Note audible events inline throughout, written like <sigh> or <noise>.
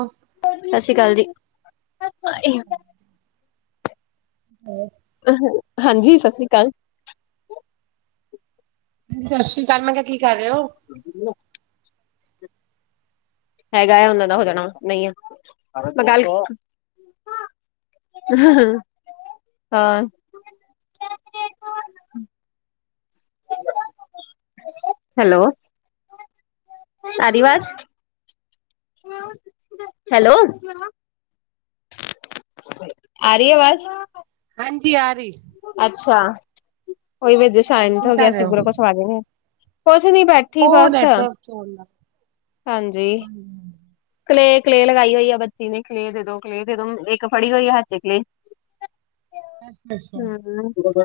ਓ ਸ਼ਸ਼ੀ ਕਾਲ ਜੀ। ' <unintelligible> ਹਾਂਜੀ, ਸ਼ਸ਼ਰੀ ਕਾਲ। ਸ਼ਸ਼ੀ ਕਾਲ। ਮੈਂ ਕਿਹਾ ਕੀ ਕਰ ਰਹੇ ਹੋ? ' <unintelligible> ਹੈਗਾ ਉਹਨਾ ਦਾ ਹੋ, ਜਾਣਾ ਨਹੀਂ ਆ ਮੈਂ ਗੱਲ ਹਮ <unintelligible> ਹਾਂ। ਹੈਲੋ, ਆ ਰਹੀ ਵਾਜ਼? ਹੈਲੋ। ਆ ਰਹੀ ਆਵਾਜ਼? ਹਾਂਜੀ, ਆ ਰਹੀ। ਅੱਛਾ, ਉਹੀ ਵੇ ਜ ਸ਼ਾਇਨਤ ਕੀ ਹੋ ਗਿਆ ਕਰ ਰਹੇ ਅਸੀਂ ਪੂਰਾ ਕੁਛਵਾ ਦੇਣੇ ਹ ਕੁਛ ਨ ਬੈਠ ਠੀ ਉਹ ਬਸ। ਨੈਟਵਰਕ ਚੋਂਦਾ ਹਾਂਜੀ। ਕਲੇਅ- ਕਲੇਅ, ਲਗਾਈ ਹੋਈ ਆ ਬੱਚੀ ਨੇ। ਕਲੇਅ ਦੇ ਦੋ ਕਲੇਅ ਦੇ ਦੋ ਇੱਕ ਫੜੀ ਹੋਈ ਹਥੇ ਕਲੇਅ। ਅੱਛਾ। ਹੁਣ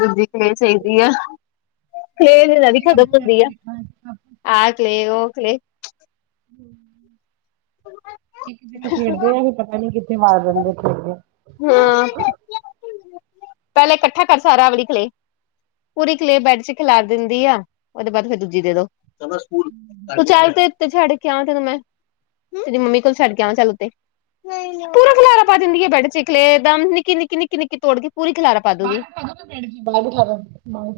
ਦੂਜੀ ਕਲੇਅ ਚਾਹੀਦੀ ਆ। ਕਲੇਅ ਨਾਂ ਦੀ ਮੇਰਾ ਖਤਮ ਬੱਚਿਆਂ ਹੁੰਦੀ ਨੂੰ ਆ। ਵੇਖਣਾ ਆਹ ਕਲੇ ਉਹ ਕਲੇਹ। ਇੱਕ ਦਿਨ ਖੇਡਦੇ ਆ ਵੀ ਪਤਾ ਨੀ ਕਿ- ਗੁੰਮਾ ਦਿੰਦੇ ਨੇ ਖੇਡ ਦੇ ਹਾਂ <unintelligible> ਪਹਿਲੇ ਇਕੱਠਾ ਕਰ ਸਾਰਾ ਆਵਦੀ ਕਲੇਅ। ਪੂਰੀ ਕਲੇਅ ਬੈਡ ਚ ਖਿਲਾਰ ਦਿੰਦੀ ਆ। ਉਹਦੇ ਬਾਅਦ ਫਿਰ ਦੂਜੀ ਦੇ ਦੋ। ਤੂੰ ਚੱਲ ਤੇ ਛੱਡ ਕੇ ਆਵਾਂ ਤੇੈਨੂੰ ਮੈਂ। ਤੇਰੀ ਮੰਮੀ ਕੋਲ ਛੱਡ ਕੇ ਆਵਾਂ ਚੱਲ ਉੱਤੇ। ਪੂਰਾ ਖੁਲਾਰਾ ਪਾ ਦਿੰਦੀ ਹੈ ਬੈਠ 'ਚ ਏ ਕਲੇਅ ਦਾ ਨਿੱਕੀ, ਨਿੱਕੀ, ਨਿੱਕੀ, ਨਿੱਕੀ ਤੋੜ ਕੇ ਪੂਰੀ ਖਲਾਰਾ ਬਾਹਰ ਬਠਾ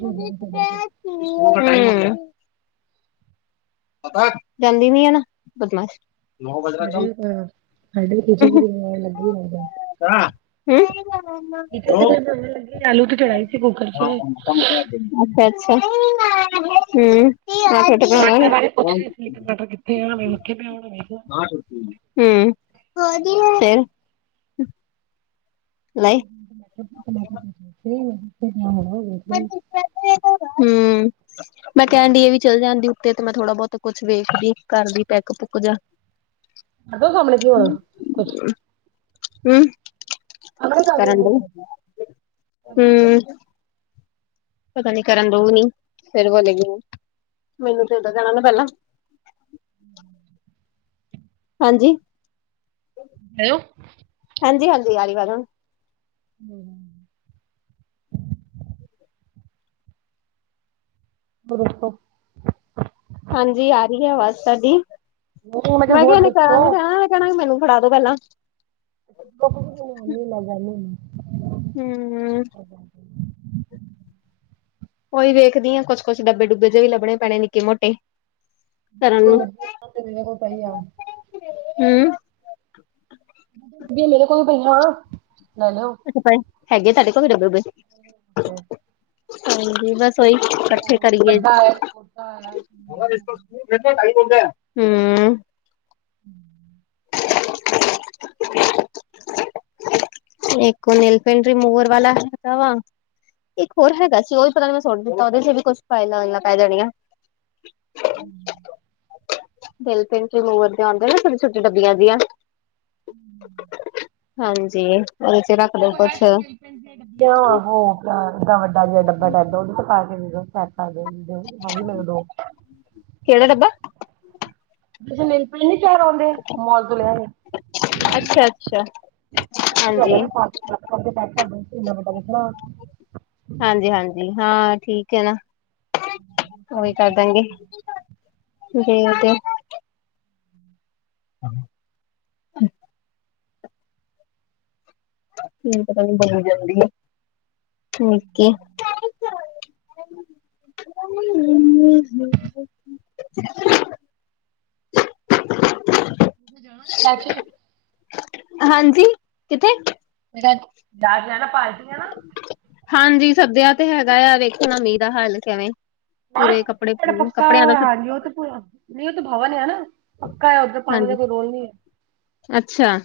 ਹੂੰ <unintelligible> <unintelligible> ਜਾਂਦੀ ਨੀ ਆ ਨਾ ਬਦਮਾਸ਼। <unintelligible> <inaudible> ਕਿਚਨ ਦੇ ਵਿੱਚ ਰੋਣ ਲੱਗੀ ਹੋਈ ਹੈ। ਆਲੂ ਤੇ ਚੜਾਈ ਸੀ ਕੁੱਕਰ ਅੱਛਾ- ਚ ਅੱਛਾ, ਹਮ। ਟਮਾਟਰ ਬਾਰੇ ਪੁੱਛ ਰਹੀ ਸੀ ਟਮਾਟਰ <unintelligible> ਕਿੱਥੇ ਆ ਮੈਂ ਮੱਖੇ ਪਿਆ ਹੋਣਾ ਵੇਖ ਲਾ ਹਮ ਫਿਰ ਹਮ। <inaudible> ਹਮ ਮੈਂ ਕਹਿਣ ਡਈ ਇਹ ਵੀ ਚਲ ਜਾਂਦੀ ਉੱਤੇ ਤੇ ਮੈਂ ਥੋੜਾ ਬਹੁਤ ਕੁੱਛ ਵੇਖਦੀ ਘਰ ਦੀ ਪੈਕ ਪੁੁੱਕ ਜਾ। ਕਰਦੋ ਸਾਹਮਣੇ ਕੀ ਹੋਣਾ ਕੁਛ। ਹਮ ਸਾਹਮਣੇ ਕਰ ਕਰਨ ਦੋ ਹਮ ਪਤਾ ਨੀ ਕਰਨ ਦਊ ਨੀ ਫਿਰ ਬੋਲੇ ਉ। ਮੈਨੂੰ ਤੇ ਦਾਂ ਜਾਣਾ ਨਾ ਪਹਿਲਾਂ। ਹਮ। ਹਾਂਜੀ। ਹੈਲੋ। ਹਾਂਜੀ ਹਾਂਜੀ। ਆ ਰਹੀ ਵਾਜ਼। ਹਮ। <unintelligible> ਹਾਂਜੀ ਆ ਰਹੀ ਐ ਆਵਾਜ ਤੁਹਾਡੀ। ਨਹੀਂ ਮੈਂ ਹੋਰ ਕਿਹਾ ਇਹਨੇ ਦੱਸੋ ਕਰਨ ਨੀ ਦੇਣਾ। ਕਹਿਣਾ ਮੈਨੂੰ ਫੜਾ ਦੋ ਪਹਿਲਾਂ <unintelligible> ਹਮ। <unintelligible> ਉਹੀ ਵੇਖਦੀ ਆ, ਕੁਛ-ਕੁਛ ਡੱਬੇ-ਡੁੱਬੇ ਜੇ ਵੀ ਲੱਭਣੇ ਪੈਣੇ, ਨਿੱਕੇ ਮੋਟੇ। ਕਰਨ ਪਿੰਡ ਮੇਰੇ ਕੋਲ <unintelligible> <unintelligible> ਹਮ। ਵੀ ਮੇਰੇ ਕੋਲ, <unintelligible> ਪਹਿਲਾਂ ਲੈ-ਲੋ। ਅੱਛਾ ਭਾਈ ਹੈਗੇ, <unintelligible> ਤੁਹਾਡੇ ਕੋ ਵੀਰੱ ਬ ਹਮ। ਹਾਂਜੀ, ਬੱਸ ਉਹੀ ਇਕੱਠੇ ਦੋ ਕਰੀਏ। ਵੱਡਾ ਹੈ ਛੋਟਾ ਹੈ ਹਮ। <inaudible> ਇੱਕੋ ਉਹ ਨੇਲ ਪੇਟ ਰੀਮੂਵਰ ਵਾਲਾ ਹੈਗਾ ਵਾ। ਇੱਕ ਹੋਰ ਹੈਗਾ ਸੀ, ਉਹ ਵੀ ਪਤਾ ਨੀ ਮੈਂ ਸੋਨੂੰ ਦਿੱਤਾ, ਉਹਦੇ 'ਚ ਵੀ ਕੁਛ ਫਾਈਲਾਂ ਪੈ ਜਾਣੀਆਂ। ਹਮ <inaudible> ਨੇਲ ਪੇਂਟ ਰੀਮੂਵਰ ਦੇ ਆਉਂਦੇ ਨਾ ਛੋਟੇ-ਛੋਟੇ ਡੱਬੀਆਂ ਜੀਆਂ ਹਮ <inaudible> ਹਾਂਜੀ। ਉਹਦੇ ਚ ਰੱਖ ਦੋ ਕੁਛ <unintelligible> <unintelligible> ਕਿਹੜਾ ਡੱਬ? <unintelligible> ਆਉਂਦੇ ਮੌਲ ਤੋਂ ਲਿਆ। ਅੱਛਾ ਅੱਛਾ ਹਾਂਜੀ <unintelligible> ਹਾਂਜੀ-ਹਾਂਜੀ, ਹਾਂ ਠੀਕ ਹੈ ਨਾ। ਉਹੀ ਕਰ ਦੇਗੇ, ਜੇ ਤੇ ਹਾਂ। <unintelligible> ਠੀਕ <unintelligible> <unintelligible> ਜਾਣਾ <unintelligible> ਹਾਂਜੀ, ਕਿਥੇ? <unintelligible> ਨਾ ਪਾਰਟੀਆਂ ਨਾ ਹਾਂਜੀ ਸੱਦਿਆ ਤੇ ਹੈਗਾ ਆ, ਵੇਖਣ ਮੀਂਹ ਦਾ ਹੱਲ ਕਿਵੇਂ। ਪੂਰੇ ਕੱਪੜੇ <unintelligible> ਪੱਕਾ ਕੱਪੜਿਆਂ ਦਾ ਹਾਂਜੀ ਉਹ ਤੇ ਨਹੀਂ ਉਹ ਤੇ ਭਵਨ ਆ ਨਾ ਪੱਕਾ ਹੈ ਉਧਰ ਪਾਣੀ ਦਾ ਹਾਂਜੀ, ਕੋਈ ਰੋਲ ਨਹੀਂ ਅੱਛਾ,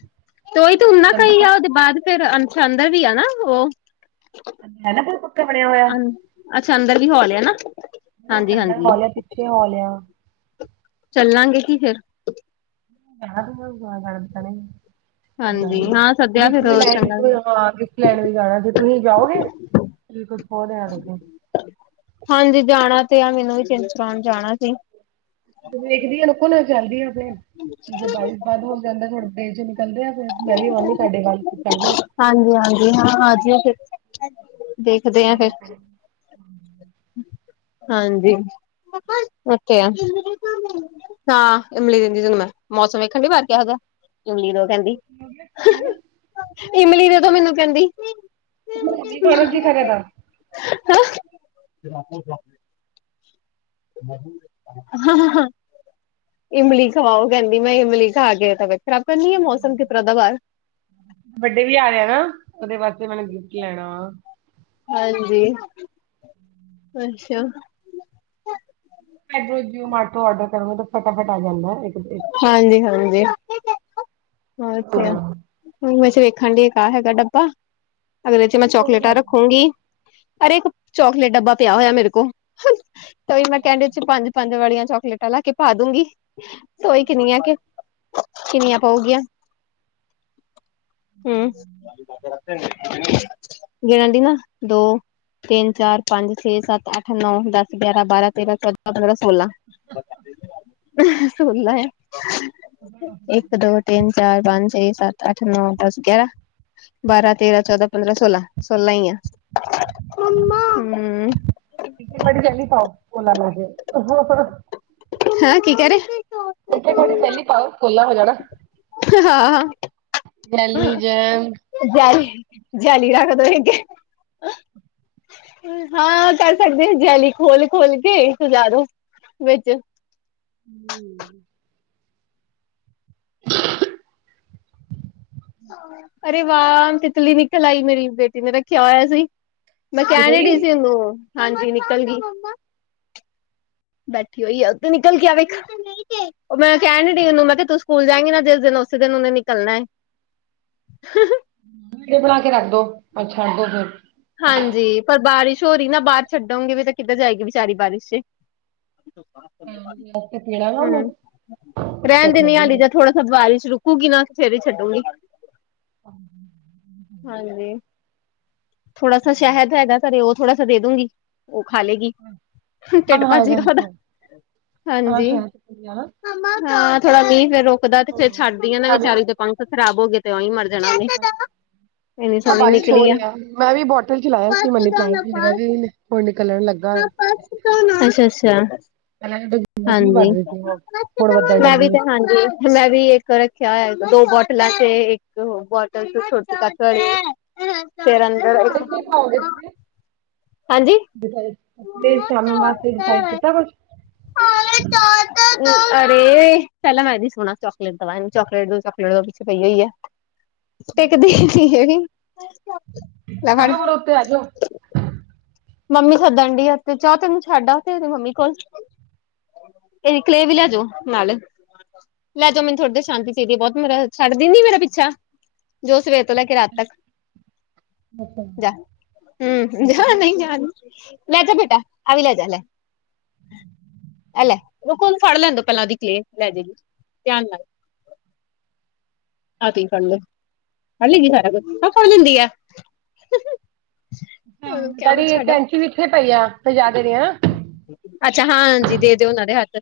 ਤੇ ਉਹੀ ਤੇ ਓਨਾ ਹੈ ਕ ਅੰਦਰ ਹੀ ਆ, ਪੱਕਾ ਉਹਦੇ ਬਾਅਦ ਫੇਰ, ਅੰਸ਼ ਅੰਦਰ ਵੀ ਆ ਨਾ ਉਹ। <unintelligible> ਅਨ ਅੱਛਾ ਅੰਦਰ ਦੀ ਖਿਵਾਲਿਆ ਹੈਨਾ। ਵੱਡਾ ਹਾਲ ਆ, ਪਿੱਛੇ ਹਾਲ ਆ। ਚਲਾਗੇ ਜੀ ਫਿਰ। <unintelligible> ਹਾਂਜੀ ਹਾਂ ਸੱਦਿਆ ਗਿਫਟ ਫੇਰ ਵੀ ਲੈ ਚੰਗਾ ਗਿ ਲੈਂਡ ਵੀ ਜਾਣਾ ਜੇ ਤੁਸੀਂ ਜਾਓਗੇ। ਕੁਛ ਹੋ <unintelligible> ਹਾਂਜੀ ਜਾਣਾ ਤੇ ਆ, ਮੈਨੂੰ ਵੀ ਚਿੰਤ ਕਰਾਉਣ ਜਾਣਾ ਸੀ। ਵੇਖਦੀ ਆ ਨੁਕੋ ਨਾਲ ਚੱਲਦੀ ਆ ਫਿਰ, <unintelligible> ਜਾਈ ਬੰਦ ਹੋ ਜਾਂਦਾ ਫਿਰ <unintelligible> ਹਾਂਜੀ-ਹਾਂਜੀ ਹਾਂ, ਆਜੀਓ ਫਿਰ ਦੇਖਦੇ ਆ ਫਿਰ <inaudible> ਹਾਂਜੀ, <unintelligible> ਓਕੇ ਆ। ਹਾਂ ਇਮਲੀ ਦਿੰਦੀ ਤੈਨੂੰ ਮੈਂ, ਮੌਸਮ ਵੇਖਿਆ ਨੀ ਬਾਹਰ ਕਿਹੋ ਜਿਹਾ, ਇਮਲੀ ਨੂੰ ਕਹਿੰਦੀ। ' <unintelligible> ਇਮਲੀ ਦੇ ਦੋਂ ਮੈਨੂੰ ਕਹਿੰਦੀ ਮੈਂ ਵੀ ਖਾਣਾ ਕੀ ਕਰੇਗਾ ' <unintelligible> ' <unintelligible> ਇਮਲੀ ਖਵਾਓ ਕਹਿੰਦੀ, ਮੈਂ ਇਮਲੀ ਖਾ ਕੇ ਤਾਂ ਖਰਾਬ ਤਾਂ ਨਹੀਂ ਆ। ਮੌਸਮ ਕਿਸ ਤਰ੍ਹਾਂ ਦਾ ਬਾਹਰ ਵੱਡੇ ਵੀ ਆ ਰਿਹਾ ਨਾ, ਉਹਦੇ ਵਾਸਤੇ ਮੈਨੂੰ ਗਿਫਟ ਲੈਣਾ ਹਾਂਜੀ। ਅੱਛਾ। ' <unintelligible> ' ਐਮਟੋ ਆਰਡਰ ਕਰੋ ਤਾਂ ਫਟਾਫਟ ਆ ਜਾਂਦਾ, ਇੱਕ-ਇੱਕ ਹਾਂਜੀ-ਹਾਂਜੀ ਹੋ ਤੇ ਐ, ਵੈਸੇ ਵੇਖਣ ਡਿਆ। ਆ ਹੈਗਾ ਡੱਬਾ, ਅਗਲੇ 'ਚ' ਮੈਂ ਚੌਕਲੇਟਾਂ ਰੱਖੂਗੀ। ਅਰੇ ਇੱਕ, ਚੋਕਲੇਟ ਡੱਬਾ ਪਿਆ ਹੋਇਆ। ਮੇਰੇ ਕੋ ਉਹੀ ਮੈਂ ਕਹਿੰਡੀ 'ਚ' ਪੰਜ-ਪੰਜ ਵਾਲੀਆਂ ਚੌਕਲੇਟਾਂ ਲਿਆ ਕੇ ਪਾ ਦੂੰਗੀ। ਊਹੀ ਕਿੰਨੀਆਂ ਕ ਕਿੰਨੀਆ ਪਊਗੀਆਂ। ਹਮ, ਗਿਣ ਦੀ ਨਾ ਦੋ ਤਿੰਨ, ਚਾਰ, ਪੰਜ, ਛੇ, ਸੱਤ, ਅੱਠ, ਨੌਂ, ਦੱਸ, ਗਿਆਰਾਂ, ਬਾਰਾਂ, ਤੇਰਾਂ, ਚੌਦਾਂ, ਪੰਦਰਾਂ, ਸੋਲਾਂ ਸੁਲਾ ਇੱਕ, ਦੋ ਤਿੰਨ, ਚਾਰ, ਪੰਜ, ਛੇ, ਸੱਤ, ਅੱਠ, ਨੌ, ਦਸ, ਗਿਆਰਾਂ ਬਾਰਾਂ, ਤੇਰਾਂ, ਚੌਦਾਂ, ਪੰਦਰਾਂ, ਸੋਲਾਂ, ਸੋਲਾਂ ਹੀ ਆ। ' <inaudible> ' <unintelligible> ਹੈਂਅ ਕੀ ਕਹਿ ਰਹੇ? ਉੱਥੇ ਤੁਹਾਡੀ, ਚਹਿਲੀ ਪਾਓ, ਪੋਲਾ ਹੋ ਜਾਣਾ। ਗੈਲੀ ਜੈਮ ਜੇਲੀ-ਜੇਲੀ ਰੱਖ ਦੇਣਗੇ। ਹਾਂ, ਕਰ ਸਕਦੇ ਆ ਜਿਆਲੀ ਖੋਲ-ਖੋਲ ਕੇ ਸੁਜਾ ਦੋ, ਵਿੱਚ ਹਮ। ਅਰੇ ਵਾਹ, ਤਿਤਲੀ ਨਿਕਲ ਆਈ, ਮੇਰੀ ਬੇਟੀ ਨੇ ਰੱਖਿਆ ਹੋਇਆ ਸੀ‌। ਮੈਂ ਨਿਕਲ ਗਈ ਕੈਨਡਈ ਸੀ ਉਹਨੂੰ, ਹਾਂਜੀ ਨਿਕਲ ਗੀ। ਬੈਠੀ ਹੋਈ ਆ, ਉਤੇ ਨਿਕਲ ਕੇ ਆ ਵੇੇਖ ਮੈਂ ਕਹਿਣ ਡਈ ਉਹਨੂੰ ਮੈਂ ਕਿਹਾ ਤੂੰ ਸਕੂਲ ਜਾਏਗੀ ਨਾ। ਜਿਸ ਦਿਨ ਉਸੇ ਦਿਨ ਉਹਨੇ ਨਿਕਲਣਾ ਏ। ' <inaudible> ਵੀਡੀਓ ਬਣਾ ਕੇ ਰੱਖ ਦੋ, ਆ ਛੱਡ ਦੋ ਫਿਰ ਹਾਂਜੀ, ਪਰ ਬਾਰਿਸ਼ ਹੋ ਰਹੀ ਨਾ ਬਾਹਰ ਛੱਡੋਗੇ ਵੀ ਤਾਂ ਕਿੱਧਰ ਜਾਏਗੀ ਵਿਚਾਰੀ ਬਾਰਿਸ਼ 'ਚ' ਵਾਸਤੇ ਪੀਣਾ ਨਾ ਉਹਨੂੰ ਹਮ, ਰਹਿਣ ਭੁੱਖ ਦਿੰਨੀ ਲੱਗੀ ਆ ਹਲੇ ਹੋਣੀ ਤਾਂ ਥੋੜਾ ਟਾਇਮ ਬਾਰਸ਼ ਰੁਕੋ ਘੂ ਕਿ ਨਾ ਫਿਰ ਹੀ ਛੱਡੂਗੀ। ' <inaudible> ਹਾਂਜੀ। ਥੋੜਾ ਸਾ ਸ਼ਹਿਦ ਹੈਗਾ। ਘਰੇ ਉਹ ਥੋੜਾ ਸਾ ਦੇ ਦੂੰਗੀ। ਉਹ ਖਾ ਲਏਗੀ, ਹਾਂ ਢਿੱਡ ਮੈਂ ਆਇਆ ਭਾਜੇਗਾ ਉਹਦਾ, ਹਾਂ ਆ ਹਾਂਜੀ। ਸ਼ਹਿਰ ਤੇ ਪੀ ਜਾਣਾ ਹਾਂ, ਥੋੜਾ ਮੀਹ ਫੇਰ ਰੁਕਦਾ ਤੇ ਹਾਂ ਫੇਰ ਛੱਡਦੀ ਆ ਨਾ ਮੈਂ ਵੀ ਵਿਚਾਰੀ ਦੇ ਪੰਖ ਖ਼ਰਾਬ ਹੋ ਗਏ ਤੇ ਹੀ ਮਰ ਜਾਣਾ ਉਹਨੇ ਇੰਨੀ ਆ ਸੋਹਣੀ ਬਾਰਿਸ਼ ਹੋ ਨਿਕਲੀ ਆ। ਰਹੀ ਮੈਂ ਵੀ ਬੋਟਲ ਚਲਾਇਆ ਸੀ। ਮਨੀ ਪਲਾਂਟ ਮੇਰਾ ਵੀ ਹੁਣ ਨਿਕਲਣ ਲੱਗਾ ਐ। ਅੱਛਾ-ਅੱਛਾ ਮੌਸਮੀ ਹਾਂਜੀ, ਵੱਧ ਰਹੀ ਸੀ ਹੁਣ ਹੁਣ ਵੱਧਣ ਮੈਂ ਵੀ ਲੱਗੀ ਤੇ ਹਾਂਜੀ ਮੈਂ ਵੀ ਇੱਕ ਰੱਖਿਆ ਹੋਇਆ‌। ਦੋ ਬੋਤਲਾਂ ਤੇ ਇੱਕ ਬੋਟਲ ਛੋਟੇ ਕੱਪ ਵਾਲੀ ਫਿਰ ਤੇ ਅੰਦਰ ਕੱਪੜੇ <unintelligible> ਹਾਂਜੀ। ਸ਼ਾਮੀ ਵਾਸਤੇ ਬਾਈ ਕੀਤਾ ਕੁਛ। ਅਰੇ ਪਹਿਲਾਂ ਮੈਂ ਇਦੀ ਸੁਣਾ ਚੋਕਲੇਟ ਦਾ ਵ ਚੋਕਲੇਟ ਤੋਂ ਚੋਕਲੇਟ ਤੋਂ ਪਿੱਛੇ ਪਈ ਹੋਈ ਐ। <inaudible> ਟਿਕ ਦੀ ਹੈਗੀ, ਲੈਣ ਫੜ। ਉੱਤੇ‌ ਆ ਜੋ। ਮੰਮੀ ਸੱਦਣ ਡਈ ਆ ਤੇ ਚਾਹ ਤੈਨੂੰ ਛੱਡ ਆ ਤੇਰੀ ਮੰਮੀ ਕੋਲ। ਇਹ ਦੀ ਕਲੇ ਵੀ ਲੈਜੋ ਨਾਲ। ਲੈ ਜਾਓ। ਮੈਨੂੰ ਥੋਹਾੜੀ ਦੇਰ ਸ਼ਾਂਤੀ ਚਾਹੀਦੀ, ਬਹੁਤ ਮੇਰਾ ਛੱਡਦੀ ਨੀ ਮੇਰਾ ਪਿੱਛਾ। ਸਵੇਰ ਲੈ ਕੇ ਰਾਤ ਤੱਕ, ਜਾ ਹਮ ਜਾ ਨਹੀਂ। ਲੈਜਾ ਬੇਟਾ ਆਵੀ ਲੈਜਾ ਲੈ। ਐ ਲੈ ਰੁਕੋ, ਉਹਨੂੰ ਫੜ ਲੈਂਦਾ ਪਹਿਲਾਂ ਉਹਦੀ ਕਲੇ ਲੈ ਜੇ ਗਈ ਧਿਆਨ ਨਾਲ। ਹੱਥ ਚ ਫੜਲੋ, ਫੜ ਲਗੀ ਸਾਰਾ ਕੁਛ ਆਹ ਫੜ ਲੈਂਦੀ ਆ। ਉਹਨੂੰ ਕਿਆ ਛੱਡ ਡੇਡੀ ਆਓ। ਕੈਂਚੀ ਇਥੇ ਪਈ ਆ ਮਜਾਦੇ ਦੀ ਐ। ਅੱਛਾ ਹਾਂ ਹਾਂਜੀ, ਦੇ ਦਿਓ ਉਹਨਾਂ ਦੇ ਹੱਥ।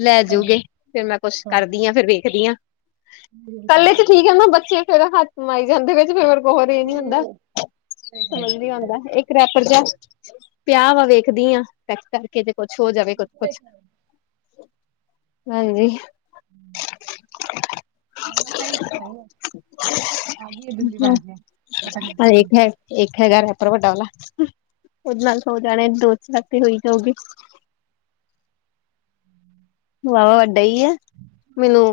ਲੈ ਹਾਂਜੀ ਜੂਗੇ, ਫਿਰ ਮੈਂ ਕੁੱਛ ਹਾਂਜੀ ਕਰਦੀ ਆ, ਫਿਰ ਵੇਖਦੀ ਆ। ਜ਼ਰੂਰ ਇਕੱਲੇ ਚ ਭੇਜਣਾ। ਠੀਕ ਏ, ਨਾ ਬੱਚੇ ਫੇਰ ਹੱਥ ਮਾਈ ਜਾਂਦੇ ਫਿਰ ਬਰ ਇਹ ਨੀ ਹੁੰਦਾ, ਹੂੰ ਸਮਝ ਨੀ ਆਉਦਾ ਇੱਕ ਕਰੈਪਰ ਜਹਾ। ਪਿਆ ਵਾ ਵੇਖਦੀ ਆ। ਕਰਕੇ ਜੇ ਕੁਛ ਹੋ ਜਾਵੇ ਕੁਛ-ਕੁਛ। ਹਾਂਜੀ। ਮ ਆ ਗਈ ਹੈ <inaudible> ਆ ਗਈ ਆ ਜੁਲੀ ਵੜ ਕੇ ਬਟਕ ਮਟਕ ਇੱਕ ਹੈ ਇੱਕ ਹੈਗਾ ਰੈਪਰ ਵੱਡਾ ਆਲਾ। ਉਹਦੇ ਨਾਲ ਹੋੋ ਜਾਣੇ ਦੋ ਚਲਾਤੀ ਹੋਈ ਜਾਊ ਗਈ। ਵਾਹਵਾ ਵੱਡਾ ਏ। ਮੈਨੂੰ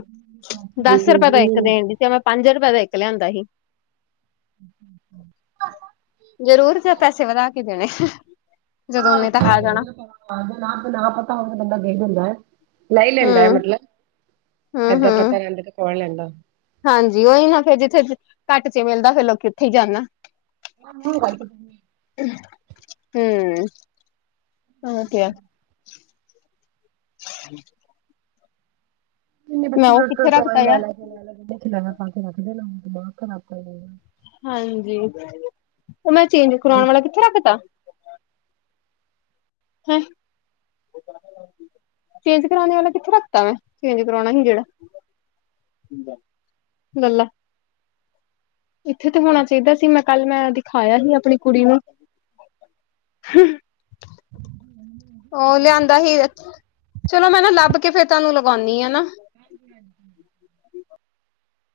ਦਸ ਰੁਪਏ ਤਾਂ ਇੱਕ ਦੇਣ ਦੇ ਮੈਂ। ਪੰਜ ਰੁਪਏ ਦਾ ਇੱਕ ਲਿਆਂਦਾ ਸੀ। <inaudible> ਜ਼ਰੂਰ ਜਾਂ ਪੈਸੇ ਵਧਾ ਕੇ ਦੇਣੇ, ਜਦੋਂ ਉਹਨੇ ਤਾਂ ਆ ਜਾਣਾ। ਹਾ ਤੇ ਨਾ ਪਤਾ ਲੱਗਦਾ ਬੰਦਾ ਗਿਰ ਜਾਂਦਾ ਏ। ਲੈ ਲੈਂਦਾ ਹੂੰ ਹੂੰ ਮਤਲਬ ਏਦਾਂ ਹੂੰ ਪਤਾ ਲੈਦਾ ਤੇ ਕੋਣ ਲੈਂਦਾ। ਹਾਂਜੀ, ਉਹੀ ਨਾ ਫੇਰ ਜਿੱਥੇ ਘੱਟ ਚ ਮਿਲਦਾ, ਫਿਰ ਲੋਕੀ ਉੱਥੇ ਹੀ ਜਾਣਾ। <unintelligible> ਹਮ ਹਮ ਕਿਹਾ ਆ। <unintelligible> ਮੈਂ ਬੱਚੇ ਉਹ ਤਾ ਕਿੱਥੇ ਟੋਆਏ ਰੱਖਤਾ ਆ ਲੈ-ਲੈ ਕੇ ਲੈ-ਲੈ ਪਾ ਕੇ ਰੱਖ ਲੈਣਾ ਦਿਮਾਗ ਖਰਾਬ ਕਰ ਲੈਣਾ। ਹਾਂਜੀ, ਉਹ ਮੈਂ ਚੇਂਜ ਕਰਵਾਣ ਵਾਲਾ ਕਿੱਥੇ ਰੱਖ ਤਾਂ। <unintelligible> ਚੇਜ ਕਰਾਣੇ ਵਾਲਾ ਕਿੱਥੋਂ ਰੱਖਤਾ ਮੈਂ ਚੇਜ ਕਰਾਉਣਾ ਹੀ ਜਿਹੜਾ। ਪੀਂਦਾ। ਇੱਥੇ ਤੇ ਹੋਣਾ ਚਾਹੀਦਾ ਸੀ, ਮੈਂ ਕੱਲ ਮੈਂ ਦਿਖਾਇਆ ਹੀ ਆਪਣੀ ਕੁੜੀ ਨੂੰ। <unintelligible> ਉਹ ਲਿਆਂਦਾ ਹੀ, ਚਲੋ ਮੈਂ ਨਾ ਲੱਭ ਕੇ ਫੇਰ ਤੁਹਾਨੂੰ ਲਗਾਉਨੀ ਆ ਨਾ। ਹਾਂਜੀ-ਹਾਂਜੀ।